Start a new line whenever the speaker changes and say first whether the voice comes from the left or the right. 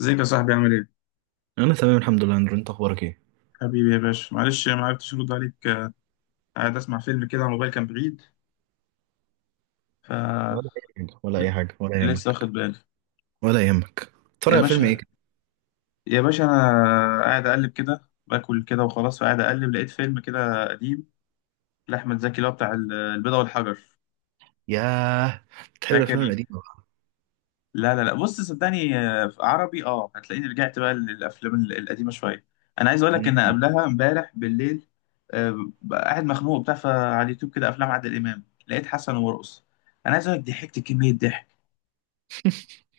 left: ازيك يا صاحبي عامل ايه؟
right: انا تمام الحمد لله اندرو، انت اخبارك ايه؟
left: حبيبي يا باشا، معلش ما عرفتش ارد عليك، قاعد اسمع فيلم كده على الموبايل، كان بعيد.
right: ولا
left: ف
right: اي حاجه، ولا
left: لسه
right: يهمك،
left: واخد بالي.
right: ولا يهمك تتفرج
left: يا
right: على فيلم ايه
left: باشا،
right: كده؟
left: انا قاعد اقلب كده باكل كده وخلاص، فقاعد اقلب لقيت فيلم كده قديم لاحمد زكي اللي هو بتاع البيضة والحجر.
right: ياه، بتحب الافلام
left: فاكر؟
right: القديمه بقى.
left: لا لا لا، بص صدقني، في عربي. اه، هتلاقيني رجعت بقى للافلام القديمه شويه. انا عايز اقول لك
right: مم.
left: ان قبلها امبارح بالليل، بقى قاعد مخنوق وبتاع، فعلى اليوتيوب كده افلام عادل امام لقيت حسن ومرقص. انا عايز اقول لك ضحكت كميه ضحك،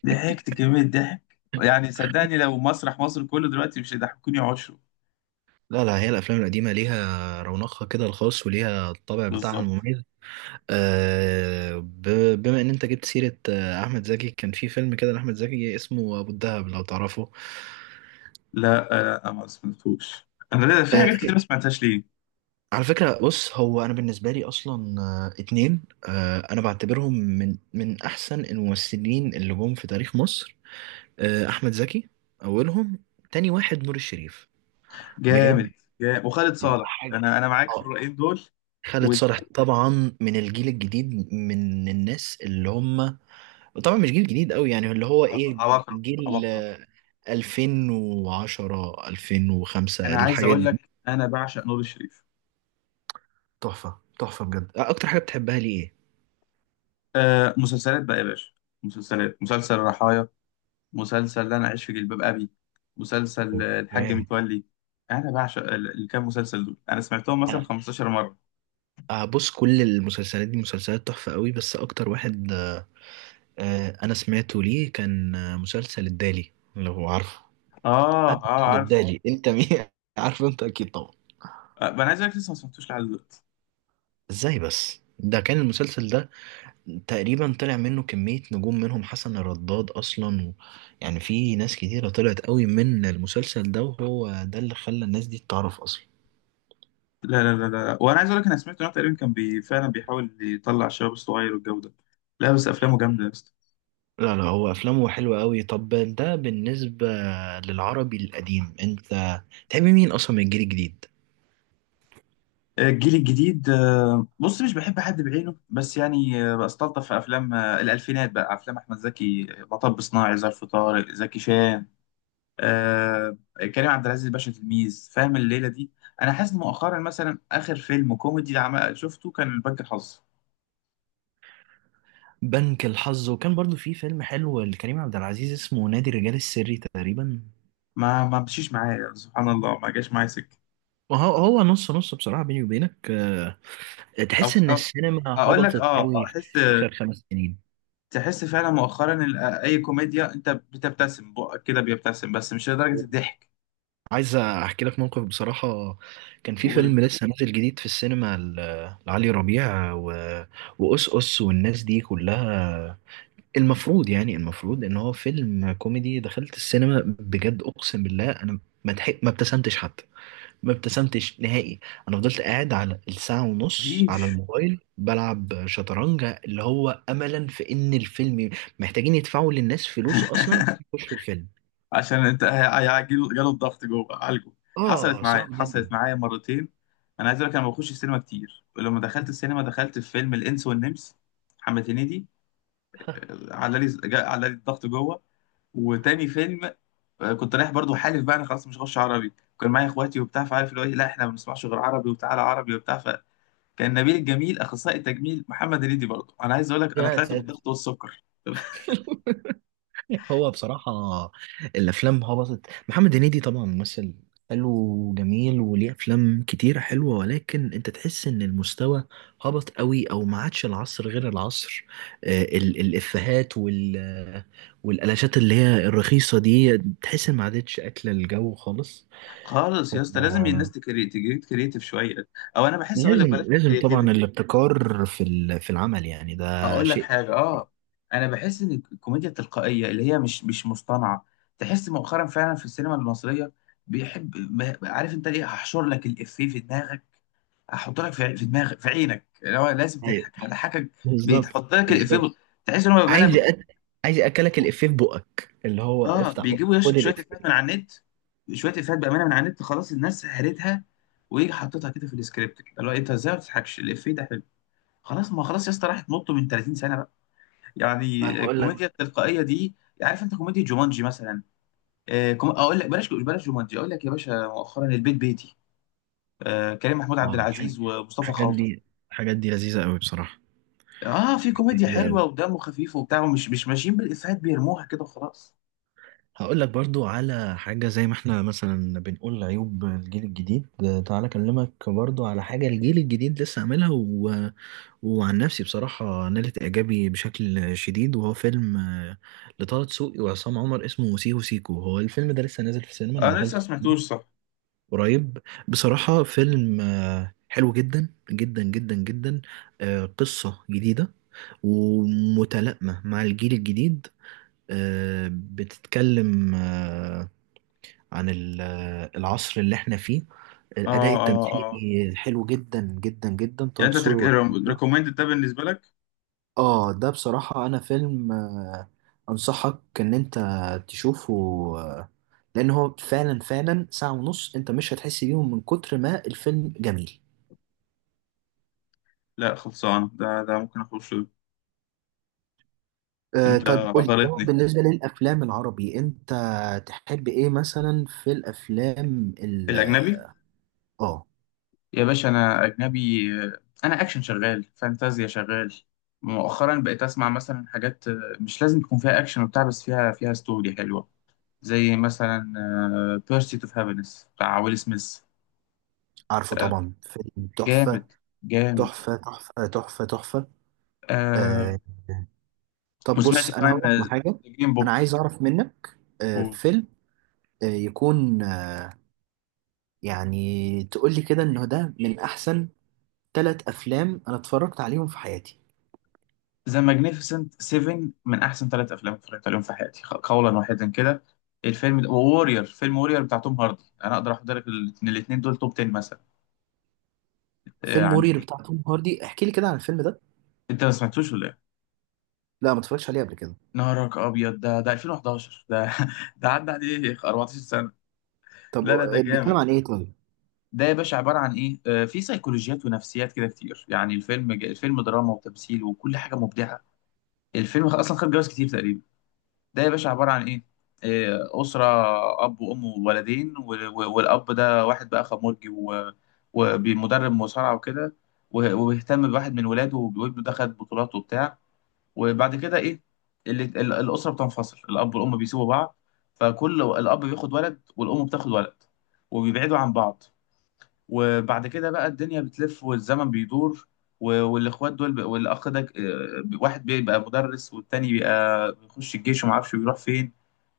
left: ضحكت كميه ضحك. يعني صدقني لو مسرح مصر كله دلوقتي مش هيضحكوني عشره.
right: لا لا، هي الافلام القديمه ليها رونقها كده الخاص وليها الطابع بتاعها
left: بالظبط.
right: المميز. بما ان انت جبت سيره احمد زكي، كان في فيلم كده لاحمد زكي اسمه ابو الدهب، لو تعرفه.
left: لا، لا انا ما سمعتوش. انا في
right: آه،
left: حاجات كتير
right: في-
left: ما سمعتهاش ليه.
right: على فكرة بص، هو أنا بالنسبة لي أصلا اتنين، أنا بعتبرهم من أحسن الممثلين اللي جم في تاريخ مصر. احمد زكي اولهم، تاني واحد نور الشريف، بجد.
left: جامد. جامد وخالد صالح،
right: حاجه،
left: انا معاك في
right: اه.
left: الرأيين دول.
right: خالد صالح
left: وعباقرة.
right: طبعا من الجيل الجديد، من الناس اللي هم طبعا مش جيل جديد قوي، يعني اللي هو ايه،
left: عباقرة.
right: جيل
left: عباقرة.
right: 2010، 2005،
left: انا عايز
right: الحاجات
left: اقول
right: دي.
left: لك انا بعشق نور الشريف.
right: تحفه تحفه بجد. اكتر حاجه بتحبها ليه ايه؟
left: آه، مسلسلات بقى يا باشا. مسلسلات. مسلسل رحايا، مسلسل لا انا اعيش في جلباب ابي، مسلسل الحاج
right: اوكي.
left: متولي. انا بعشق الكام مسلسل دول، انا سمعتهم مثلا
right: انا
left: 15 مره.
right: بص، كل المسلسلات دي مسلسلات تحفه قوي، بس اكتر واحد انا سمعته ليه كان مسلسل الدالي، لو عارفه.
left: اه
right: انا
left: اه،
right: خد
left: عارف.
right: بالي انت مين عارف، انت اكيد طبعا.
left: انا عايز اقول لك لسه ما سمعتوش لحد دلوقتي.
right: ازاي بس؟ ده كان المسلسل ده تقريبا طلع منه كمية نجوم، منهم حسن الرداد اصلا و... يعني في ناس كتيرة طلعت قوي من المسلسل ده، وهو ده اللي خلى الناس دي تتعرف اصلا.
left: لا لا لا لا، وانا عايز اقول لك انا سمعت ان هو تقريبا كان بي فعلا بيحاول يطلع الشباب الصغير والجو ده. لا بس افلامه جامده يا اسطى.
right: لا لا، هو افلامه حلوة قوي. طب ده بالنسبة للعربي القديم، انت تحب مين اصلا من الجيل الجديد؟
left: الجيل الجديد، بص مش بحب حد بعينه بس يعني، بستلطف في افلام الالفينات بقى، افلام احمد زكي، مطب صناعي، ظرف، طارق زكي شان. آه، كريم عبد العزيز باشا، تلميذ فاهم، الليله دي. انا حاسس مؤخرا مثلا اخر فيلم كوميدي شفته كان بنك الحظ.
right: بنك الحظ، وكان برضو في فيلم حلو لكريم عبد العزيز اسمه نادي الرجال السري تقريبا.
left: ما مشيش معايا، سبحان الله ما جاش معايا سكه.
right: ما هو هو نص نص بصراحة بيني وبينك.
left: أو
right: تحس إن
left: أو-
right: السينما
left: اقول لك
right: هبطت
left: اه
right: قوي في
left: احس.
right: آخر خمس سنين.
left: تحس فعلا مؤخرا اي كوميديا انت بتبتسم بقك كده، بيبتسم بس مش لدرجه الضحك.
right: عايز أحكي لك موقف بصراحة. كان في
left: قولي.
right: فيلم لسه نازل جديد في السينما لعلي ربيع و... وأس والناس دي كلها، المفروض يعني المفروض إن هو فيلم كوميدي. دخلت السينما بجد أقسم بالله، أنا ما ضحك- ما ابتسمتش حتى، ما ابتسمتش نهائي. انا فضلت قاعد على الساعة ونص على
left: مفيش.
right: الموبايل بلعب شطرنج، اللي هو املا في ان الفيلم محتاجين يدفعوا للناس فلوس اصلا عشان يخشوا الفيلم.
left: عشان انت جاله الضغط جوه عالجه. حصلت
right: اه،
left: معايا،
right: صعب جدا.
left: حصلت معايا مرتين. انا عايز اقول لك انا ما بخش السينما كتير، ولما دخلت السينما دخلت في فيلم الانس والنمس، محمد هنيدي. على لي على لي الضغط جوه. وتاني فيلم، كنت رايح برضو، حالف بقى انا خلاص مش هخش عربي. كان معايا اخواتي وبتاع، فعارف اللي هو إيه، لا احنا ما بنسمعش غير عربي، وتعالى عربي وبتاع، فكان نبيل الجميل اخصائي التجميل، محمد هنيدي برضو. انا عايز اقول لك انا
right: يا
left: طلعت
right: ساتر.
left: بالضغط والسكر.
right: هو بصراحة الأفلام هبطت. محمد هنيدي طبعا ممثل حلو وجميل وليه أفلام كتيرة حلوة، ولكن أنت تحس إن المستوى هبط قوي، أو ما عادش العصر غير العصر. الإفيهات وال والقلاشات اللي هي الرخيصة دي، تحس إن ما عادتش أكلة الجو خالص.
left: خالص يا اسطى، لازم الناس
right: آه،
left: تجيب كريتيف شويه. او انا بحس، اقول لك بلاش
right: لازم طبعا
left: كريتيفيتي.
right: الابتكار في في العمل، يعني ده
left: اقول لك
right: شيء.
left: حاجه اه، انا بحس ان الكوميديا التلقائيه اللي هي مش مصطنعه، تحس مؤخرا فعلا في السينما المصريه. بيحب، عارف انت ليه؟ هحشر لك الافيه في دماغك، هحط لك في دماغك في عينك، اللي هو لازم
right: أيوة،
left: تضحك، هضحكك.
right: بالظبط.
left: بيتحط لك الافيه
right: بالظبط.
left: تحس ان هو بيبقى.
right: عايز
left: انا
right: أك... عايز اكلك الافيه في بقك، اللي هو
left: اه،
right: افتح
left: بيجيبوا
right: بقك خد
left: شويه
right: الافيه.
left: افيهات من على النت، شويه افيهات بامانه من على النت خلاص الناس هرتها، ويجي حاططها كده في السكريبت كده، اللي هو انت ازاي ما بتضحكش الافيه ده حلو. خلاص، ما خلاص يا اسطى راحت، نط من 30 سنه بقى، يعني
right: انا هقول لك.
left: الكوميديا التلقائيه دي. عارف انت كوميديا جومانجي مثلا؟ اقول لك بلاش، بلاش جومانجي. اقول لك يا باشا مؤخرا البيت بيتي، آه، كريم محمود عبد
right: اه.
left: العزيز ومصطفى
right: الحاجات
left: خاطر.
right: دي الحاجات دي لذيذه قوي بصراحه.
left: اه، في
right: الحاجات دي
left: كوميديا
right: لذيذه قوي.
left: حلوه ودمه خفيف وبتاع، ومش مش ماشيين بالافيهات بيرموها كده وخلاص.
right: هقول لك برضو على حاجه، زي ما احنا مثلا بنقول عيوب الجيل الجديد، تعالى اكلمك برضو على حاجه الجيل الجديد لسه عاملها و... وعن نفسي بصراحه نالت اعجابي بشكل شديد، وهو فيلم لطه دسوقي وعصام عمر اسمه سيكو سيكو. هو الفيلم ده لسه نازل في السينما، انا
left: انا لسه ما
right: دخلته
left: سمعتوش، صح.
right: قريب. بصراحة فيلم حلو جدا جدا جدا جدا. قصة جديدة ومتلائمة مع الجيل الجديد. بتتكلم عن العصر اللي احنا فيه.
left: اه
right: الأداء
left: اه،
right: التمثيلي
left: آه.
right: حلو جدا جدا جدا. طه
left: يعني انت
right: دسوقي وعمر،
left: ريكومندد ده بالنسبه لك؟
right: اه. ده بصراحة أنا فيلم أنصحك إن أنت تشوفه، آه، لأن هو فعلا فعلا ساعة ونص أنت مش هتحس بيهم من كتر ما الفيلم جميل.
left: لا خلصان، ده ممكن اخش له. انت
right: طيب قول لي، هو
left: غلطني.
right: بالنسبة للأفلام العربي، أنت تحب إيه مثلا في الأفلام ال
left: الاجنبي.
right: آه؟
left: يا باشا انا اجنبي. انا اكشن شغال، فانتازيا شغال. مؤخرا بقيت اسمع مثلا حاجات مش لازم يكون فيها اكشن وبتاع، بس فيها ستوري حلوه، زي مثلا بيرسيت اوف هابينس بتاع ويل سميث.
right: عارفه
left: آه،
right: طبعا، فيلم تحفة
left: جامد. جامد.
right: تحفة تحفة تحفة تحفة.
left: آه،
right: آه، طب
left: وسمعت
right: بص أنا
left: كمان
right: هقول لك على
left: ذا
right: حاجة.
left: جرين
right: أنا
left: بوك.
right: عايز أعرف منك آه فيلم آه يكون آه يعني تقول لي كده إنه ده من أحسن ثلاث أفلام أنا اتفرجت عليهم في حياتي.
left: ذا ماجنيفيسنت 7 من احسن ثلاث افلام اتفرجت عليهم في حياتي، قولا واحدا كده. الفيلم ده وورير. فيلم وورير بتاع توم هاردي، انا اقدر احط لك الاثنين دول توب 10 مثلا،
right: فيلم مرير
left: يعني.
right: بتاع توم هاردي، احكي لي كده عن الفيلم ده.
left: انت ما سمعتوش ولا ايه؟
right: لا، ما اتفرجتش عليه قبل كده.
left: نهارك ابيض، ده 2011، ده ده عدى عليه 14 سنه.
right: طب
left: لا لا، ده
right: بيتكلم
left: جامد.
right: عن إيه طيب؟
left: ده يا باشا عباره عن ايه؟ في سيكولوجيات ونفسيات كده كتير، يعني الفيلم، دراما وتمثيل وكل حاجه مبدعه. الفيلم اصلا خد جوائز كتير تقريبا. ده يا باشا عبارة عن إيه؟ إيه، أسرة، أب وأم وولدين والأب ده واحد بقى خمرجي، ومدرب مصارعة وكده، وبيهتم بواحد من ولاده، وابنه ده خد بطولات وبتاع. وبعد كده إيه؟ اللي الأسرة بتنفصل، الأب والأم بيسيبوا بعض، فكل الأب بياخد ولد والأم بتاخد ولد، وبيبعدوا عن بعض. وبعد كده بقى الدنيا بتلف والزمن بيدور، والإخوات دول، والأخ ده، واحد بيبقى مدرس والتاني بيبقى بيخش الجيش وما اعرفش بيروح فين،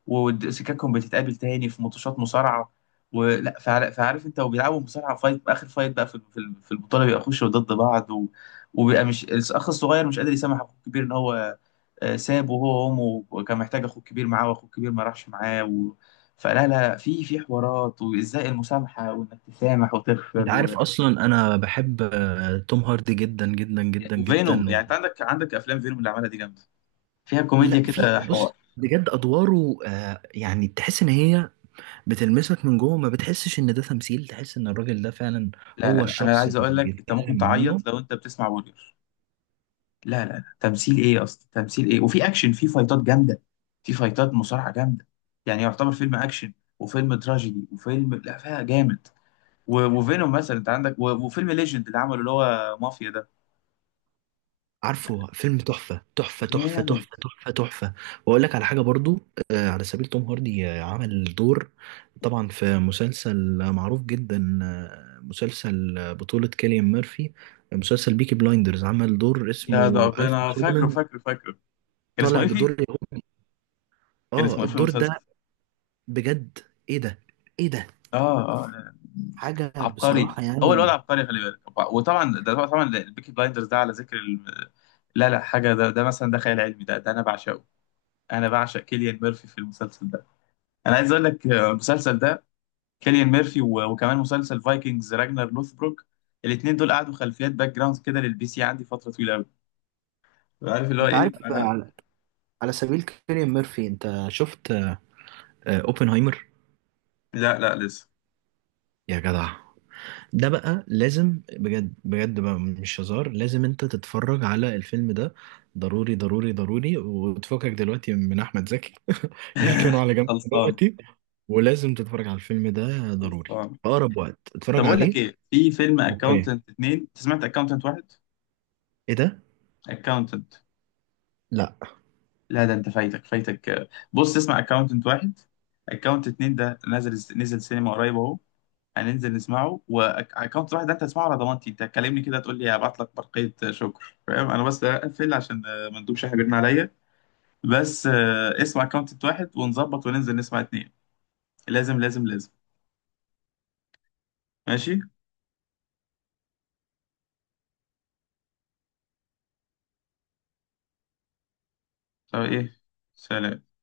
left: وسكاكهم بتتقابل تاني في ماتشات مصارعه. ولا فعارف انت، وبيلعبوا مصارعه، فايت اخر فايت بقى في البطوله بيبقى يخشوا ضد بعض. و... وبيبقى مش الاخ الصغير مش قادر يسامح اخوه الكبير ان هو سابه هو وامه، وكان محتاج اخوه الكبير معاه واخوه الكبير ما راحش معاه. و... فلا لا، في حوارات، وازاي المسامحه، وانك تسامح
right: انت
left: وتغفر. و...
right: عارف اصلا انا بحب توم هاردي جدا جدا جدا
left: وفينوم،
right: جدا،
left: يعني انت
right: و...
left: عندك، افلام فينوم اللي عملها دي جامده، فيها كوميديا
right: لا، في
left: كده، حوار.
right: بص بجد ادواره يعني تحس ان هي بتلمسك من جوه، ما بتحسش ان ده تمثيل، تحس ان الراجل ده فعلا
left: لا لا
right: هو
left: لا، انا
right: الشخص
left: عايز
right: اللي
left: اقول لك انت ممكن
right: بيتكلم عنه.
left: تعيط لو انت بتسمع وورير. لا لا لا، تمثيل ايه اصلا، تمثيل ايه، وفي اكشن، في فايتات جامده، في فايتات مصارعه جامده. يعني يعتبر فيلم اكشن وفيلم تراجيدي وفيلم، لا فيها جامد. وفينوم مثلا انت عندك، وفيلم ليجند اللي عمله اللي هو مافيا ده
right: عارفه، فيلم تحفة تحفة تحفة
left: جامد.
right: تحفة تحفة تحفة. وأقول لك على حاجة برضو. على سبيل توم هاردي، عمل دور طبعا في مسلسل معروف جدا، مسلسل بطولة كيليان ميرفي، مسلسل بيكي بلايندرز، عمل دور
left: يا ده
right: اسمه ألف
left: ربنا، فاكره
right: سولمان،
left: فاكره فاكره. كان اسمه
right: طالع
left: ايه فيه؟
right: بدور يهودي.
left: كان
right: اه،
left: اسمه ايه في
right: الدور ده
left: المسلسل؟
right: بجد، ايه ده، ايه ده،
left: اه اه، لا.
right: حاجة
left: عبقري.
right: بصراحة
left: هو الواد
right: يعني.
left: عبقري، خلي بالك. وطبعا ده طبعا البيكي بلايندرز ده، على ذكر لا لا حاجه. ده مثلا ده خيال علمي، ده انا بعشقه. انا بعشق كيليان ميرفي في المسلسل ده. انا عايز اقول لك، آه، المسلسل ده كيليان ميرفي، وكمان مسلسل فايكنجز راجنر لوثبروك، الاثنين دول قعدوا خلفيات باك جراوند كده للبي سي عندي فتره طويله قوي. عارف اللي هو
right: انت
left: ايه
right: عارف
left: انا؟
right: على سبيل كيليان ميرفي، انت شفت اوبنهايمر؟
left: لا لا، لسه.
right: يا جدع، ده بقى لازم بجد بجد، بقى مش هزار، لازم انت تتفرج على الفيلم ده، ضروري ضروري ضروري، وتفكك دلوقتي من احمد زكي، يركنوا على جنب
left: خلصان.
right: دلوقتي. ولازم تتفرج على الفيلم ده ضروري
left: خلصان.
right: في اقرب وقت،
left: طب
right: اتفرج
left: اقول لك
right: عليه.
left: ايه، في فيلم
right: اوكي،
left: اكاونتنت اتنين، انت سمعت اكاونتنت واحد؟
right: ايه ده،
left: اكاونتنت.
right: لا
left: لا، ده انت فايتك فايتك، بص اسمع اكاونتنت واحد، اكاونتنت اتنين ده نزل، نزل سينما قريب اهو، هننزل نسمعه. واكونت واحد ده انت هتسمعه، على ضمانتي انت هتكلمني كده تقول لي هبعت لك برقية شكر، فاهم؟ انا بس اقفل عشان ما ندوبش شحن بيرن عليا، بس اسمع اكونت واحد ونظبط، وننزل نسمع اتنين، لازم لازم لازم. ماشي. طب ايه. سلام.